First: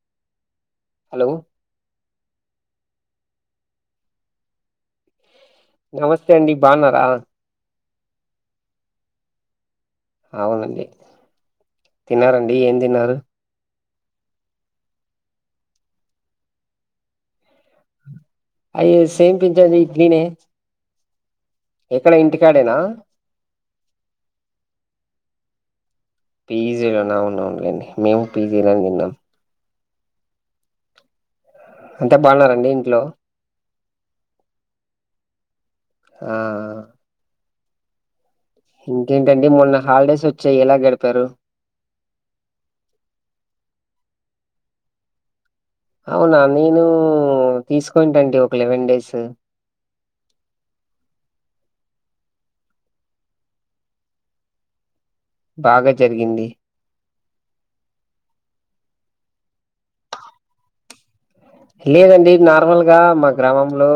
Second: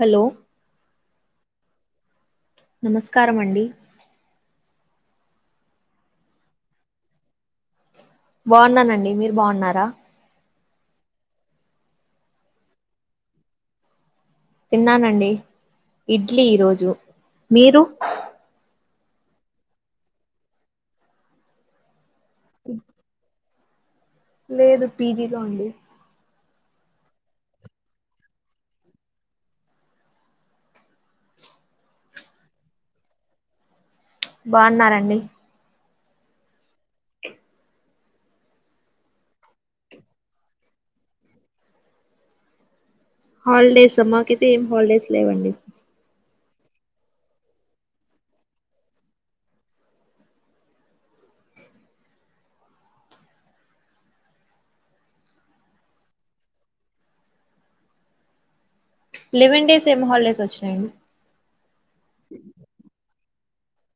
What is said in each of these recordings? Hello hello నమస్కార మండి నమస్తే అండి బాన్నారా బాగున్నానండి మీరు బాగున్నారా బాగుంనండి తిన్నారండి ఏం తిన్నారు తిన్నానండి ఇడ్లీ ఈరోజు మీరు అయ్యో సేమపించాలి ఇడ్లీనే ఎక్కడ ఇంటికాడేనా లేదు పీజీలో అండి పిజీలో అవునవును లేండి మేము పిజీలానే తిన్నాం అంత బాగున్నారండి ఇంట్లో బాగున్నారండి ఆ ఆ ఇంకేంటండి మొన్న హాలిడేస్ వచ్చాయి ఎలా గడిపారు హాలిడేస్ ఆ మాకైతే ఏం హాలిడేస్ లేవండి అవునా నేను తీసుకోంటండి ఒక లెవెన్ డేస్ బాగా జరిగింది లెవెన్ డేస్ ఏం హాలిడేస్ వచ్చినాయండి లేదండి నార్మల్గా మాకు గ్రామంలో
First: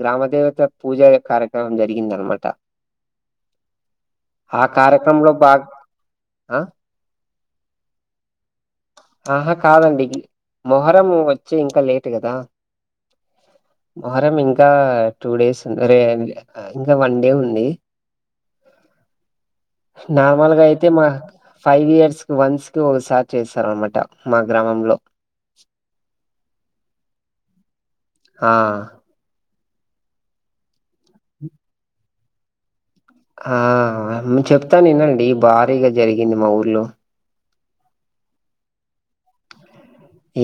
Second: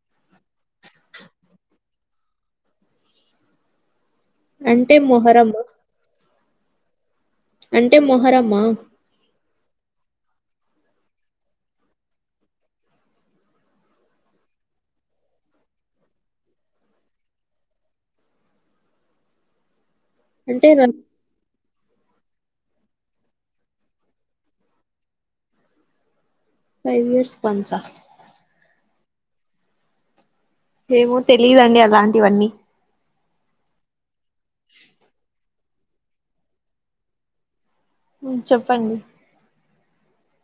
గ్రామ దేవత పూజ కార్యక్రమం జరిగిందనమాట ఆ అంటే కార్యక్రమంలో మొహరమ్ బాగ ఆ అంటే మొహరమ్మా ఆహా కాదండి మొహరం వచ్చి ఇంకా లేటు కదా మొహరం ఇంకా టూ డేస్ ఉంది ఇంకా వన్ డే ఉంది [inaudible] నార్మల్గా అంటే అయితే మా ఫైవ్ ఇయర్స్ కి వన్స్ కి ఒకసా చేస్తారనమాట మా గ్రామంలో ఫైవ్ ఇయర్స్ పంచా ఆ ఏమో తెలిదండి అలాంటివన్నీ ఆ చెప్తాను వినండి భారీగా జరిగింది మా ఊర్లో చెప్పండి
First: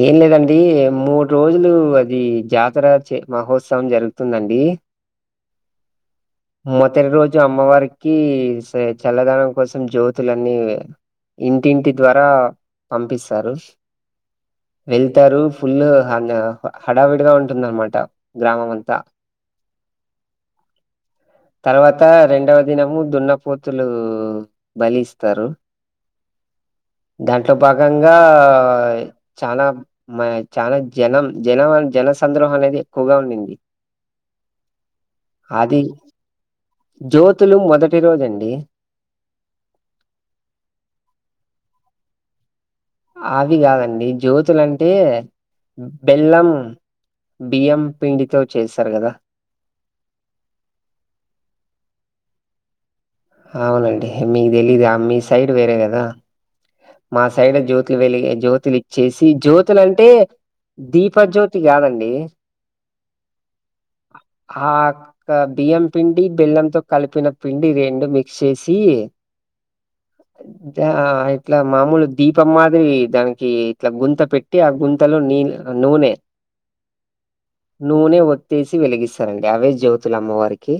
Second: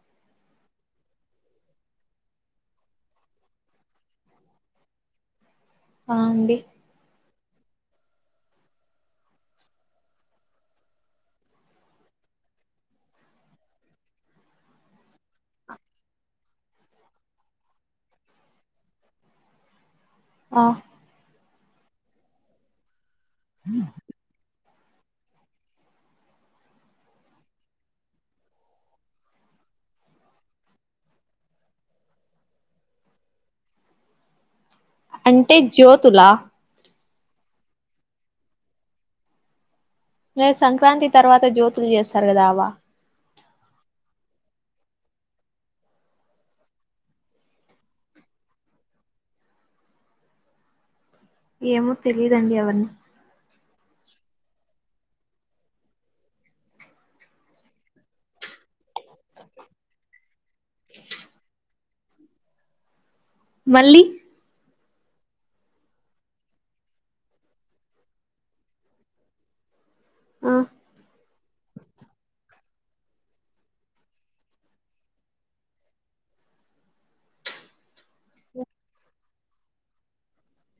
ఏం లేదండి మూడు రోజులు అది జాతర మహోత్సవం జరుగుతుందండి ఆ అండి మొద ర అమ్మవారికి చల్లదనం కోసం జ్యోతులన్నీ ఇంటింటి ద్వారా పంపిస్తారు వెళ్తారు ఫుల్ హడావిడిగా ఉంటుందనమాట గ్రామం అంతా [inaudible] ఆ తర్వాత రెండవ దినము దున్నపోతులు బలి ఇస్తారు దాంట్లో భాగంగా చాలా మ చాలా జనం జనం జన సంద్రహం అనేది ఎక్కువగా ఉండింది [inaudible] అంటే అది జ్యోతులా జ్యోతులు మొదటి రోజండి లే సంక్రాంతి తర్వాత జ్యోతులు చేస్తారు కదా అవా అవి కాదండి జ్యోతులంటే బెల్లం బియ్యం పీండితో చేశారు కదా ఏమో తెలిదండి అవన్నీ అవునండి మీకు తెలీదు మీ సైడ్ వేరే కదా మా సైడ్ జ్యోతులు వెలిగే జ్యోతులు ఇచ్చేసి జ్యోతులంటే దీపజ్యోతి కాదండి మళ్ళీ ఆ బియ్యం పిండి బెల్లంతో కలిపిన పిండి రెండు మిక్స్ చేసి ఆ జా ఆ ఇట్లా మామూలు దీపం మాదిరి దానికి ఇట్లా గుంత పెట్టి ఆ గుంతలో నీ నూనె నూనె ఒతేసి వెలిగిస్తారండి అవే జ్యోతుల అమ్మవారికి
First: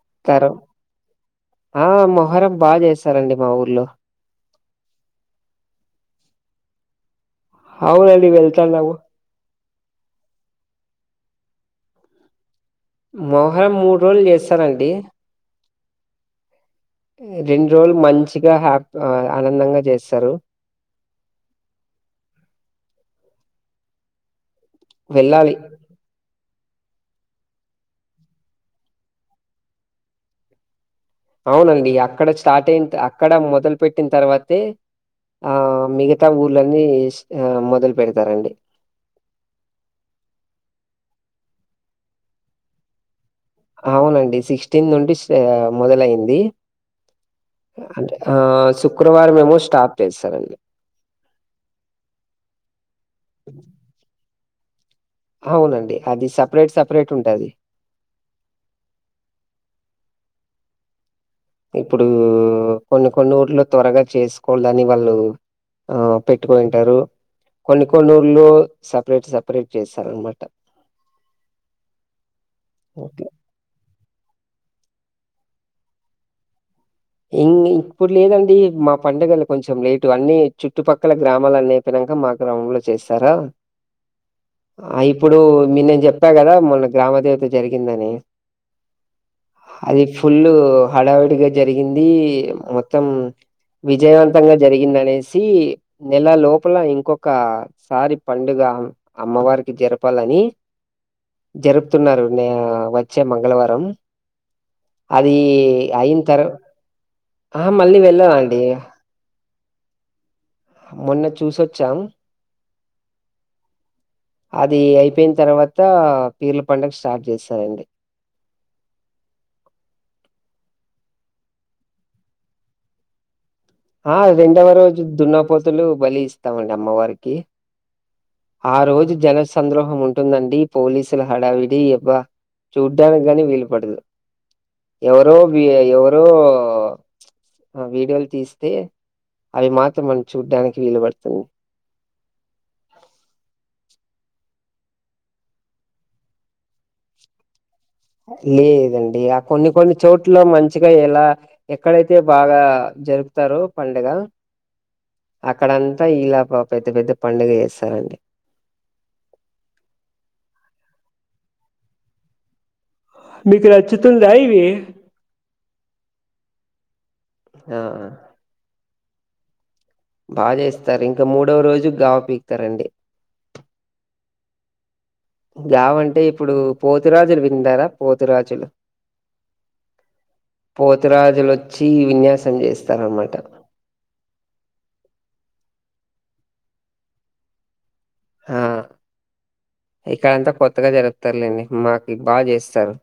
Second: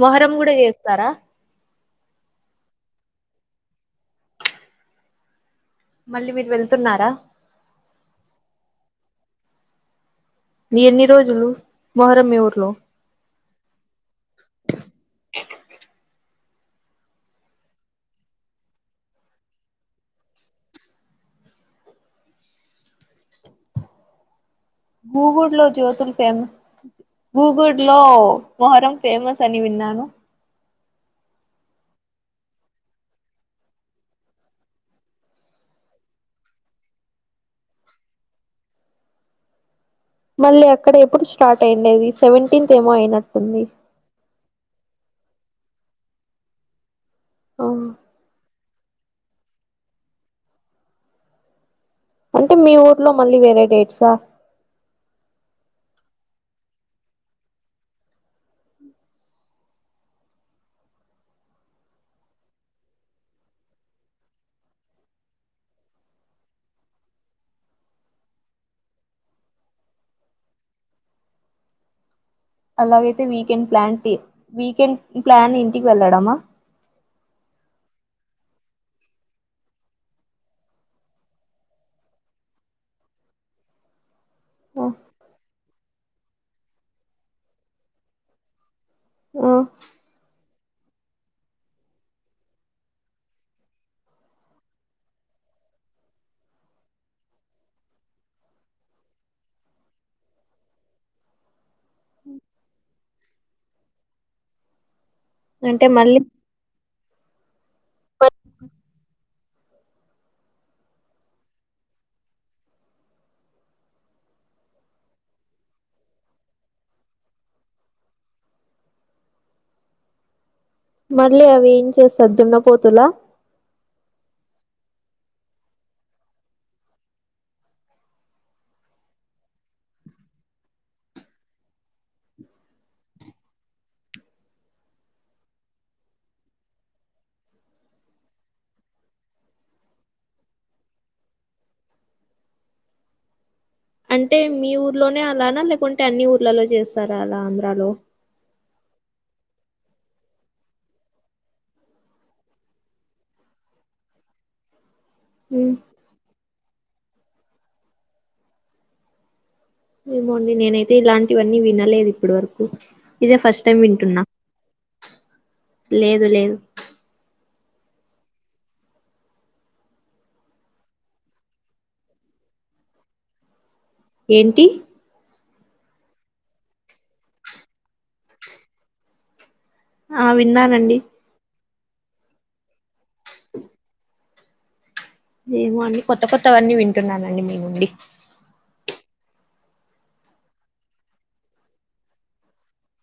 మొహరం తరు కూడా చేస్తారా ఆ మొహరం బాగా చేస్తారండి మా ఊర్లో మళ్ళీ మీరు వెళ్తున్నారా అవునండి వెళ్తానము ఎన్ని రోజులు మొహరం మీ ఊర్లో మోహరం మూడు రోజులు చేస్తారండి రెండు రోజులు మంచిగా హ్యాప్ ఆనందంగా చేస్తారు [inaudible] వెళ్ళాలి గూగుడ్ లో జ్యోతుల్ ఫేమస్ గూగుడ్ లో మొహరం ఫేమస్ అని విన్నాను అవునండి అక్కడ స్టార్ట్ అయిన అక్కడ మొదలు పెట్టిన తర్వాతే ఆ మిగతా ఊర్ళన్నీ ఆ మొదలు పెడతారండి మళ్ళీ అక్కడ ఎప్పుడు స్టార్ట్ అయియండేది సెవెంటీన్త్ ఏమో అయినట్టు అవునండి సిక్స్టీన్ నుండి మొదలయంది అంటే సు ఆ శుక్రవారం మేమో స్టాప్ చేస్తారండి అంటే మీ ఊర్లో మళ్ళీ వేరే డేట్సా అవునండి అది సపరేట్ సపరేట్ ఉంటది ఇప్పుడు కొన్ని కొన్ని ఊర్లో త్వరగా చేసుకోవలని వాళ్ళు ఆ పెట్టుకొనిటారు కొన్ని కొన్ని ఊళ్లో సపరేట్ సపరేట్ చేస్తారనమాట అలాగైతే వీకెండ్ ప్లాంటి వీకెండ్ ప్లాన్ ఇంటికి వెళ్ళడమా ఇ ఇప్పుడు లేదండి మా పండుగలు కొంచెం లేటు అన్ని చుట్టుపక్కల గ్రామాలన్న అయిపోయినా క మా గ్రామంలో చేస్తారా ఆ ఇప్పుడు మీ నేను చెప్పాకదా మొన్న గ్రామ దేవత జరిగిందని ఆ అది ఫుల్ హడావుడిగా జరిగింది మొత్తం విజయవంతంగా జరిగిందనేసి నెల లోపల ఇంకొక సారి పండుగ కా అమ్మవారికి జరపాలని జరుపుతున్నారు నే వచ్చే మంగళవారం అది అంటే మళ్ళీ అయిన తర్వా ఆ మళ్ళీ వెళ్ళామండి మొన్న చూసొచ్చాం అది అయిపోయిన తర్వాత పీర్ల పండుగ స్టార్ట్ చేస్తారండి [inaudible] మళ్లీ అవి ఏం చేస్త దున్నపోతులా ఆ రెండవ రోజు దున్నపోతులు బలి ఇస్తామండి అమ్మవారికి ఆ రోజు జన సంద్రోహం ఉంటుందండి పోలీసుల హడావిడి అబ్బా చూడ్డానికి గాని వీలు పడదు ఎవరో వీ ఎవరో వీడియోలు తీసి తే అవి మాత్రం మనం చూడ్డానికి వీలు పడుతుంది [inaudible] అంటే మీ ఊర్లోనే అలానా లేకుంటే అన్ని ఊర్లలో చేస్తారా అలా ఆంధ్రాలో లేదండి ఆ కొన్ని కొన్ని చోట్ల మంచిగా ఎలా ఎక్కడైతే బాగా జరుపుతారు పండుగ అక్కడంతా ఇలా పెద్ద పెద్ద పండుగ చేస్తారండి ఏమోండి నేనైతే ఇలాంటివన్నీ వినలేదు ఇప్పటి వరకు ఇదే ఫస్ట్ మీకు టైం వింటున్నా నచ్చుతుందా ఇవి లేదు లేదు ఆ బాగా చేస్తారు ఇంకా మూడవ రోజు గావ పీకుతారండి ఏంటి గావ అంటే ఇప్పుడు పోతురాజులు విన్నారా పోతురాజులు ఆ విన్నానండి పోతురాజులు వచ్చి విన్యాసం చేస్తారన్నమాట ఎమో అండి కొత్త కొత్తవన్నీ వింటున్నానండి మీ నుండి ఆ ఇక్కడంతా కొత్తగా జరుపుతారులేండి మాకు బాగా చేస్తారు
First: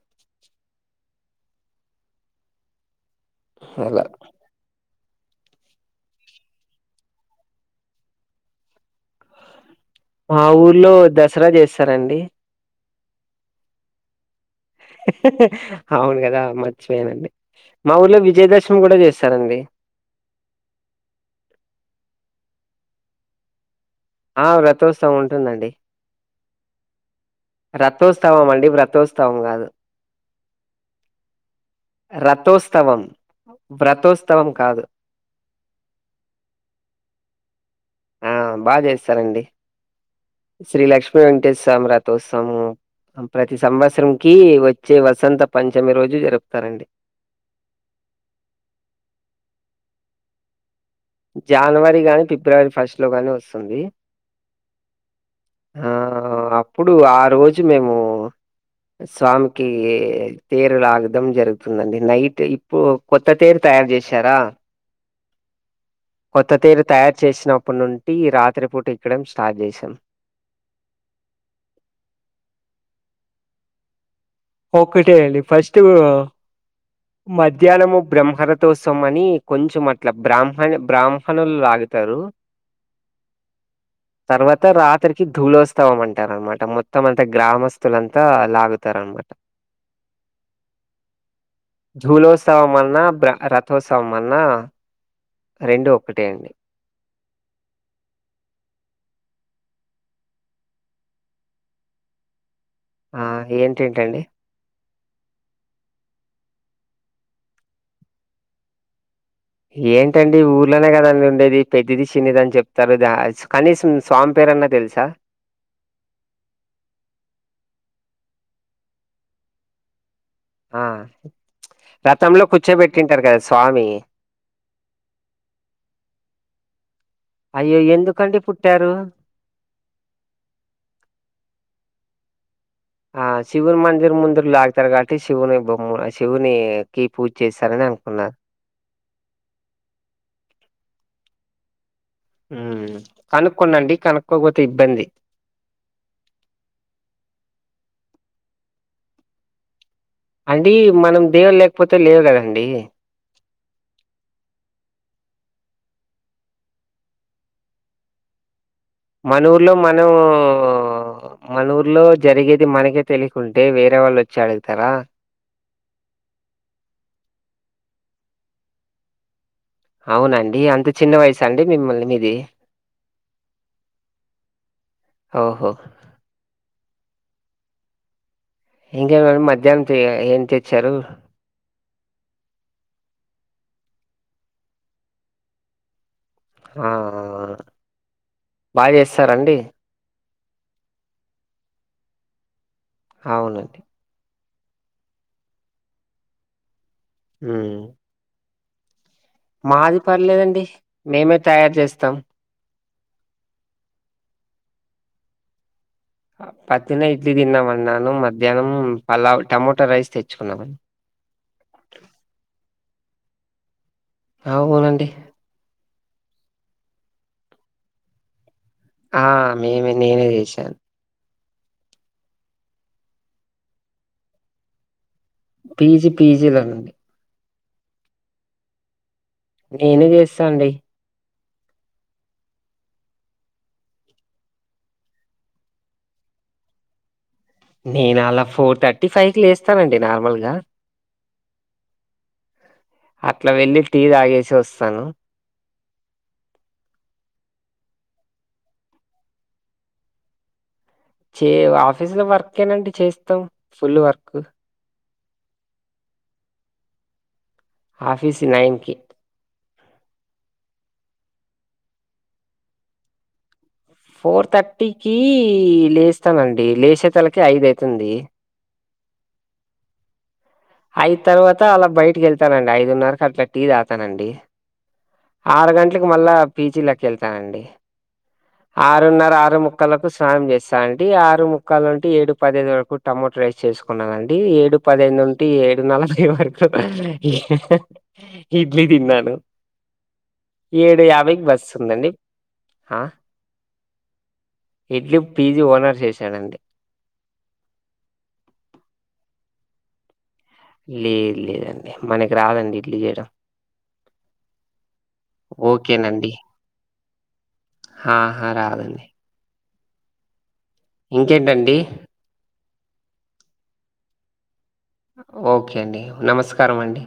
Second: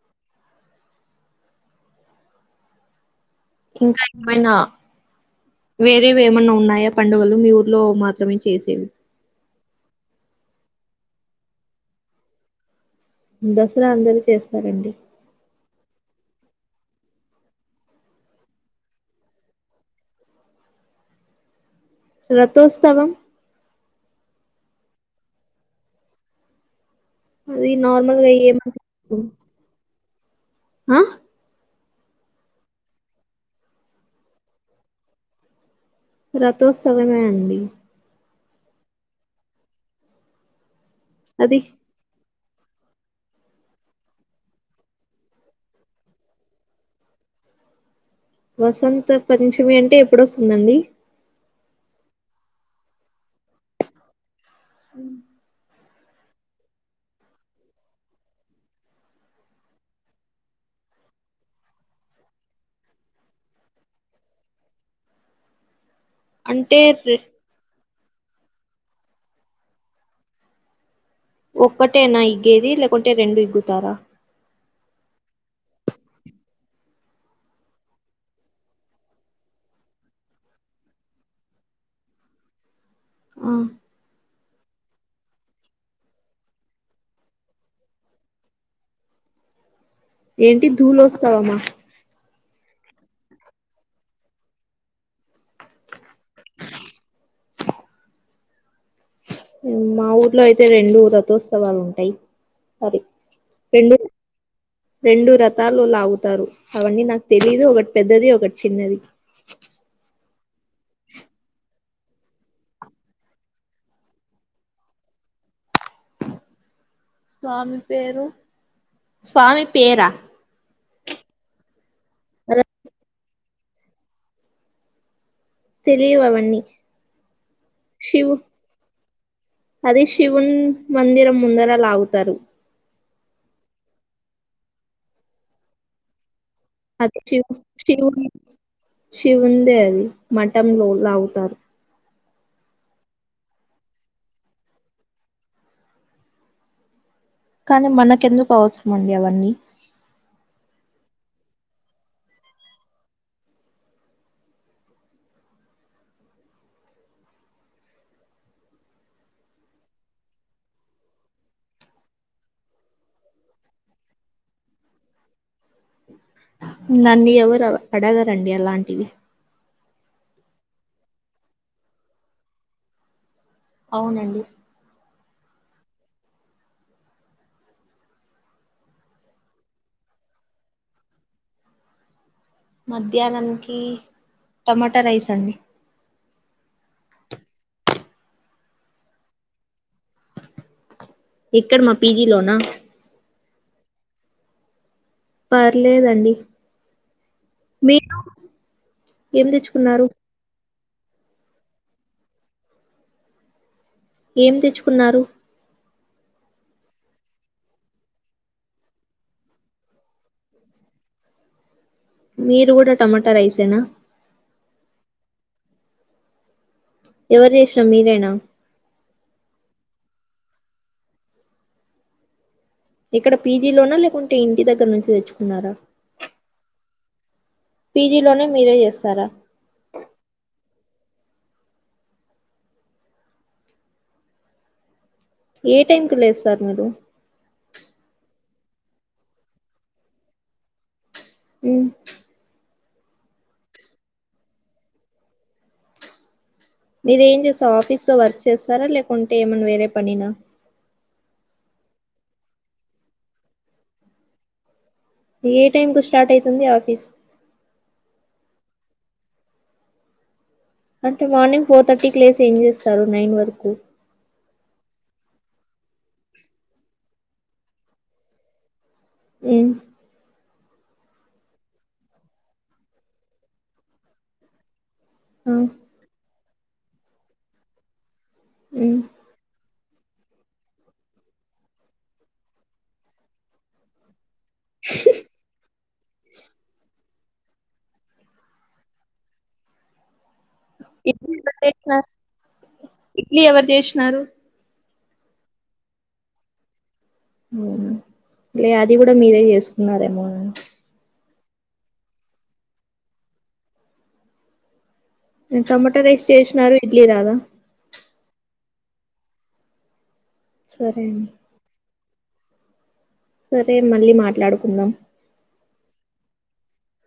ఇంకా అలా ఏమైనా వేరేవి ఏమన్నా ఉన్నాయా పండుగలు మీ ఊర్లో మాత్రమే చేసేవి మా ఊర్లో దసరా చేస్తారండి దసరా అందరు చేస్తా అవును కదా మర్చిపోయానండి మా ఊర్లో విజయదశమి కూడా చేస్తారండి రథోత్సవం ఆ రతోత్సవం ఉంటుందండి అది నార్మల్గా రథోత్సవం అండి వ్రతోత్సవం కాదు ఉం రథోత్స్తవం వ్రతోత్స్తవం కాదు రధోత్సవమే అండి ఆ బాగా చేస్తారండి శ్రీ లక్ష్మీ అది వెంకటేశ్వర స్వామి రథోత్సము ప్రతి సంవత్సరం కి వచ్చే వసంత పంచమి రోజు జరుపుతారండి వసంత పంచమి అంటే ఎప్పుడొస్తుందండి జాన్ వరి గాని ఫిబ్రవరి ఫస్ట్ లో గాని వస్తుంది ఉ ఆ అప్పుడు ఆ రోజు మేము స్వామికి తీరు లాగడం జరుగుతుందండి నైట్ ఇప్పు పొద్దటే తయారు చేసారా కొత్త అంటే తీరు తయారు చేసినప్పటి నుండి రాత్రి పూట ఇక్కడం స్టార్ట్ చేసినం ఒక్కటే నా ఇగ్గేది లేకుంటే రెండు ఇగ్గుతారా ఒకటే అండి ఫస్ట్ మధ్యాహ్నము బ్రహ్మరతోత్సవం అని కొంచెం అట్ల బ్రాహ్మణ బ్రాహ్మణులు లాగా గుతారు ఆ తర్వాత రాత్ త్రికి ధూళోత్సవం అంటారనమాట మొత్తం అంతా గ్రామస్తులంతా లాగుతారు అనమాట ఏంటి దులోస్తావమా నా బ్రా రథోత్సవమన్నా రెండు ఒకటే అండి మా ఊర్లో అయితే రెండు రథోత్సవాలు ఉంటాయి సారీ ఆ రెండు ఏంటేంటండి రెండు రథాలు లాగుతారు అవన్నీ నాకు తెలీదు ఒకటి పెద్దది ఒకటి చిన్నది ఏంటండి ఊర్లోనే కదండి ఉండేది పెద్దది చిన్నిది అని చెప్తారు ద కనీసం స్వామి పేరన్నా తెలుసా స్వామి పేరు స్వామి పేరా ఆ రతంలో అద కూర్చోబెట్టింటారు కదా స్వామి తెలియివ్ అవన్నీ అయ్యో శివ్ ఎందుకండి పుట్టారు అది శివున్ మందిరం ముందర లాగుతారు ఆ శివుని మందిర్ ముందుర్లు లాగుతారు కావట్టి శివుని బొమ్మ శివు అది శివ్ శివున్ శివుందే అది మాటంలో లాగుతారు ఉమ్ కనుక్కోండండి కనుక్కోపోతే ఇబ్బంది కానీ మనకెందుకు అవసరమా అండి అవన్నీ అండి మనం దేవుడు లేకపోతే లేవు కదండి మన ఊర్లో మనం మన ఊర్లో జరిగేది మనకే తెలియకుంటే వేరే వాళ్ళు వచ్చి అడుగుతారా నన్ను ఎవరు అడగరండి అలాంటివి అవునా అండి అంత చిన్న వాయిసా అండి మిముల్ల్ మీది అవునండి ఓహో ఇంకే మండి మధ్యాహ్నం ఏం తెచ్చారు మధ్యాహ్నంనికి టమాటా రైస్ అండి ఆ బాగా చేస్తారండి ఎక్కడ మా పీజీ లోనా అవునండి పర్లేదండి హ్మ్. మీరు ఏం మాది తెచ్చుకున్నారు పర్లేదండి మేమే తయారు చేస్తాం ఏం తెచ్చుకున్నారు పద్దున్నే ఇడ్లీ తిన్నామన్నాను మధ్యాహ్నం పలావ్ టమాటో రైస్ తెచ్చుకున్నాం మీరు కూడా టమాటా రైసేనా అవునండి ఎవరు చేసారు మీరేనా ఆ మేమే నేనే చేశాను ఇక్కడ పీజీ లోన లేకుంటే ఇంటి దగ్గర నుంచి తెచ్చుకో పీజీ పీజీలో నండి పీజీ లోనే మీరే చేస్తారా నేనే చేస్తా అండి ఏ టైం కు లేస్తారు మీరు నేను అలా ఫోర్ థర్టీ ఫైవ్ కి లేస్తానండి నార్మల్గా మ్మ్ అట్లా వెళ్లి టీ తాగేసి వస్తాను మీరేం చేస్తార ఆఫీస్ లో వర్క్ చేస్తారా లేకుంటే ఏమన్నా వేరే పనినా చే ఆఫీస్ లో వర్క్ ఏ నండి చేస్తాం ఫుల్ వర్క్ ఏ టైంకు స్టార్ట్ అయితుంది ఆఫీస్ ఆఫీసు నైన్ కి అంటే మార్నింగ్ ఫోర్ థర్టీ కీ లేసి ఏం చేస్తారు నైన్ వరకు ఫోర్ థర్టీకి లేస్తానండి లేచే తలకే ఐదు అయితుంది మ్మ్ ఐయిదు తర్వాత అలా బయటకి వెళ్తానండి ఐదున్నరకి అట్లా టీ తాగతానండి ఆ ఆరు గంటలకు మళ్ళా పీజి లోకి వెళ్తానండి మ్ ఆరున్నర ఆరు ముక్ ముక్కలకు స్నానం చేస్తానండి ఆరు ముక్కాల్ నుంటి ఏడు పదిఅయిదు వరకు టమోటో రైస్ చేసుకున్నానండి అండి ఏడు పద అయిదు నుంటి ఏడు నలభై వరకు ఇడ్లీ తిన్నాను ఏడు ఎన్ని యాభైకి గంటలకు బస్ లేచినారు? ఉందండి ఆ ఇడ్లీ ఎవరు చేసినారు ఇడ్లీ పీజీ ఓనర్ చేసాడండి తిన్నారండి మీరు లేదు లేదండి మనకి రాదండి ఇడ్లీ చేయడం ఓకే టమాటా రైస్ నండి చేసినారు ఇడ్లీ రాదా ఆహా రాదండి సరే అండి ఇంకేంటండి సరే మళ్ళీ మాట్లాడు ఓకే అండి నమస్కారం అండి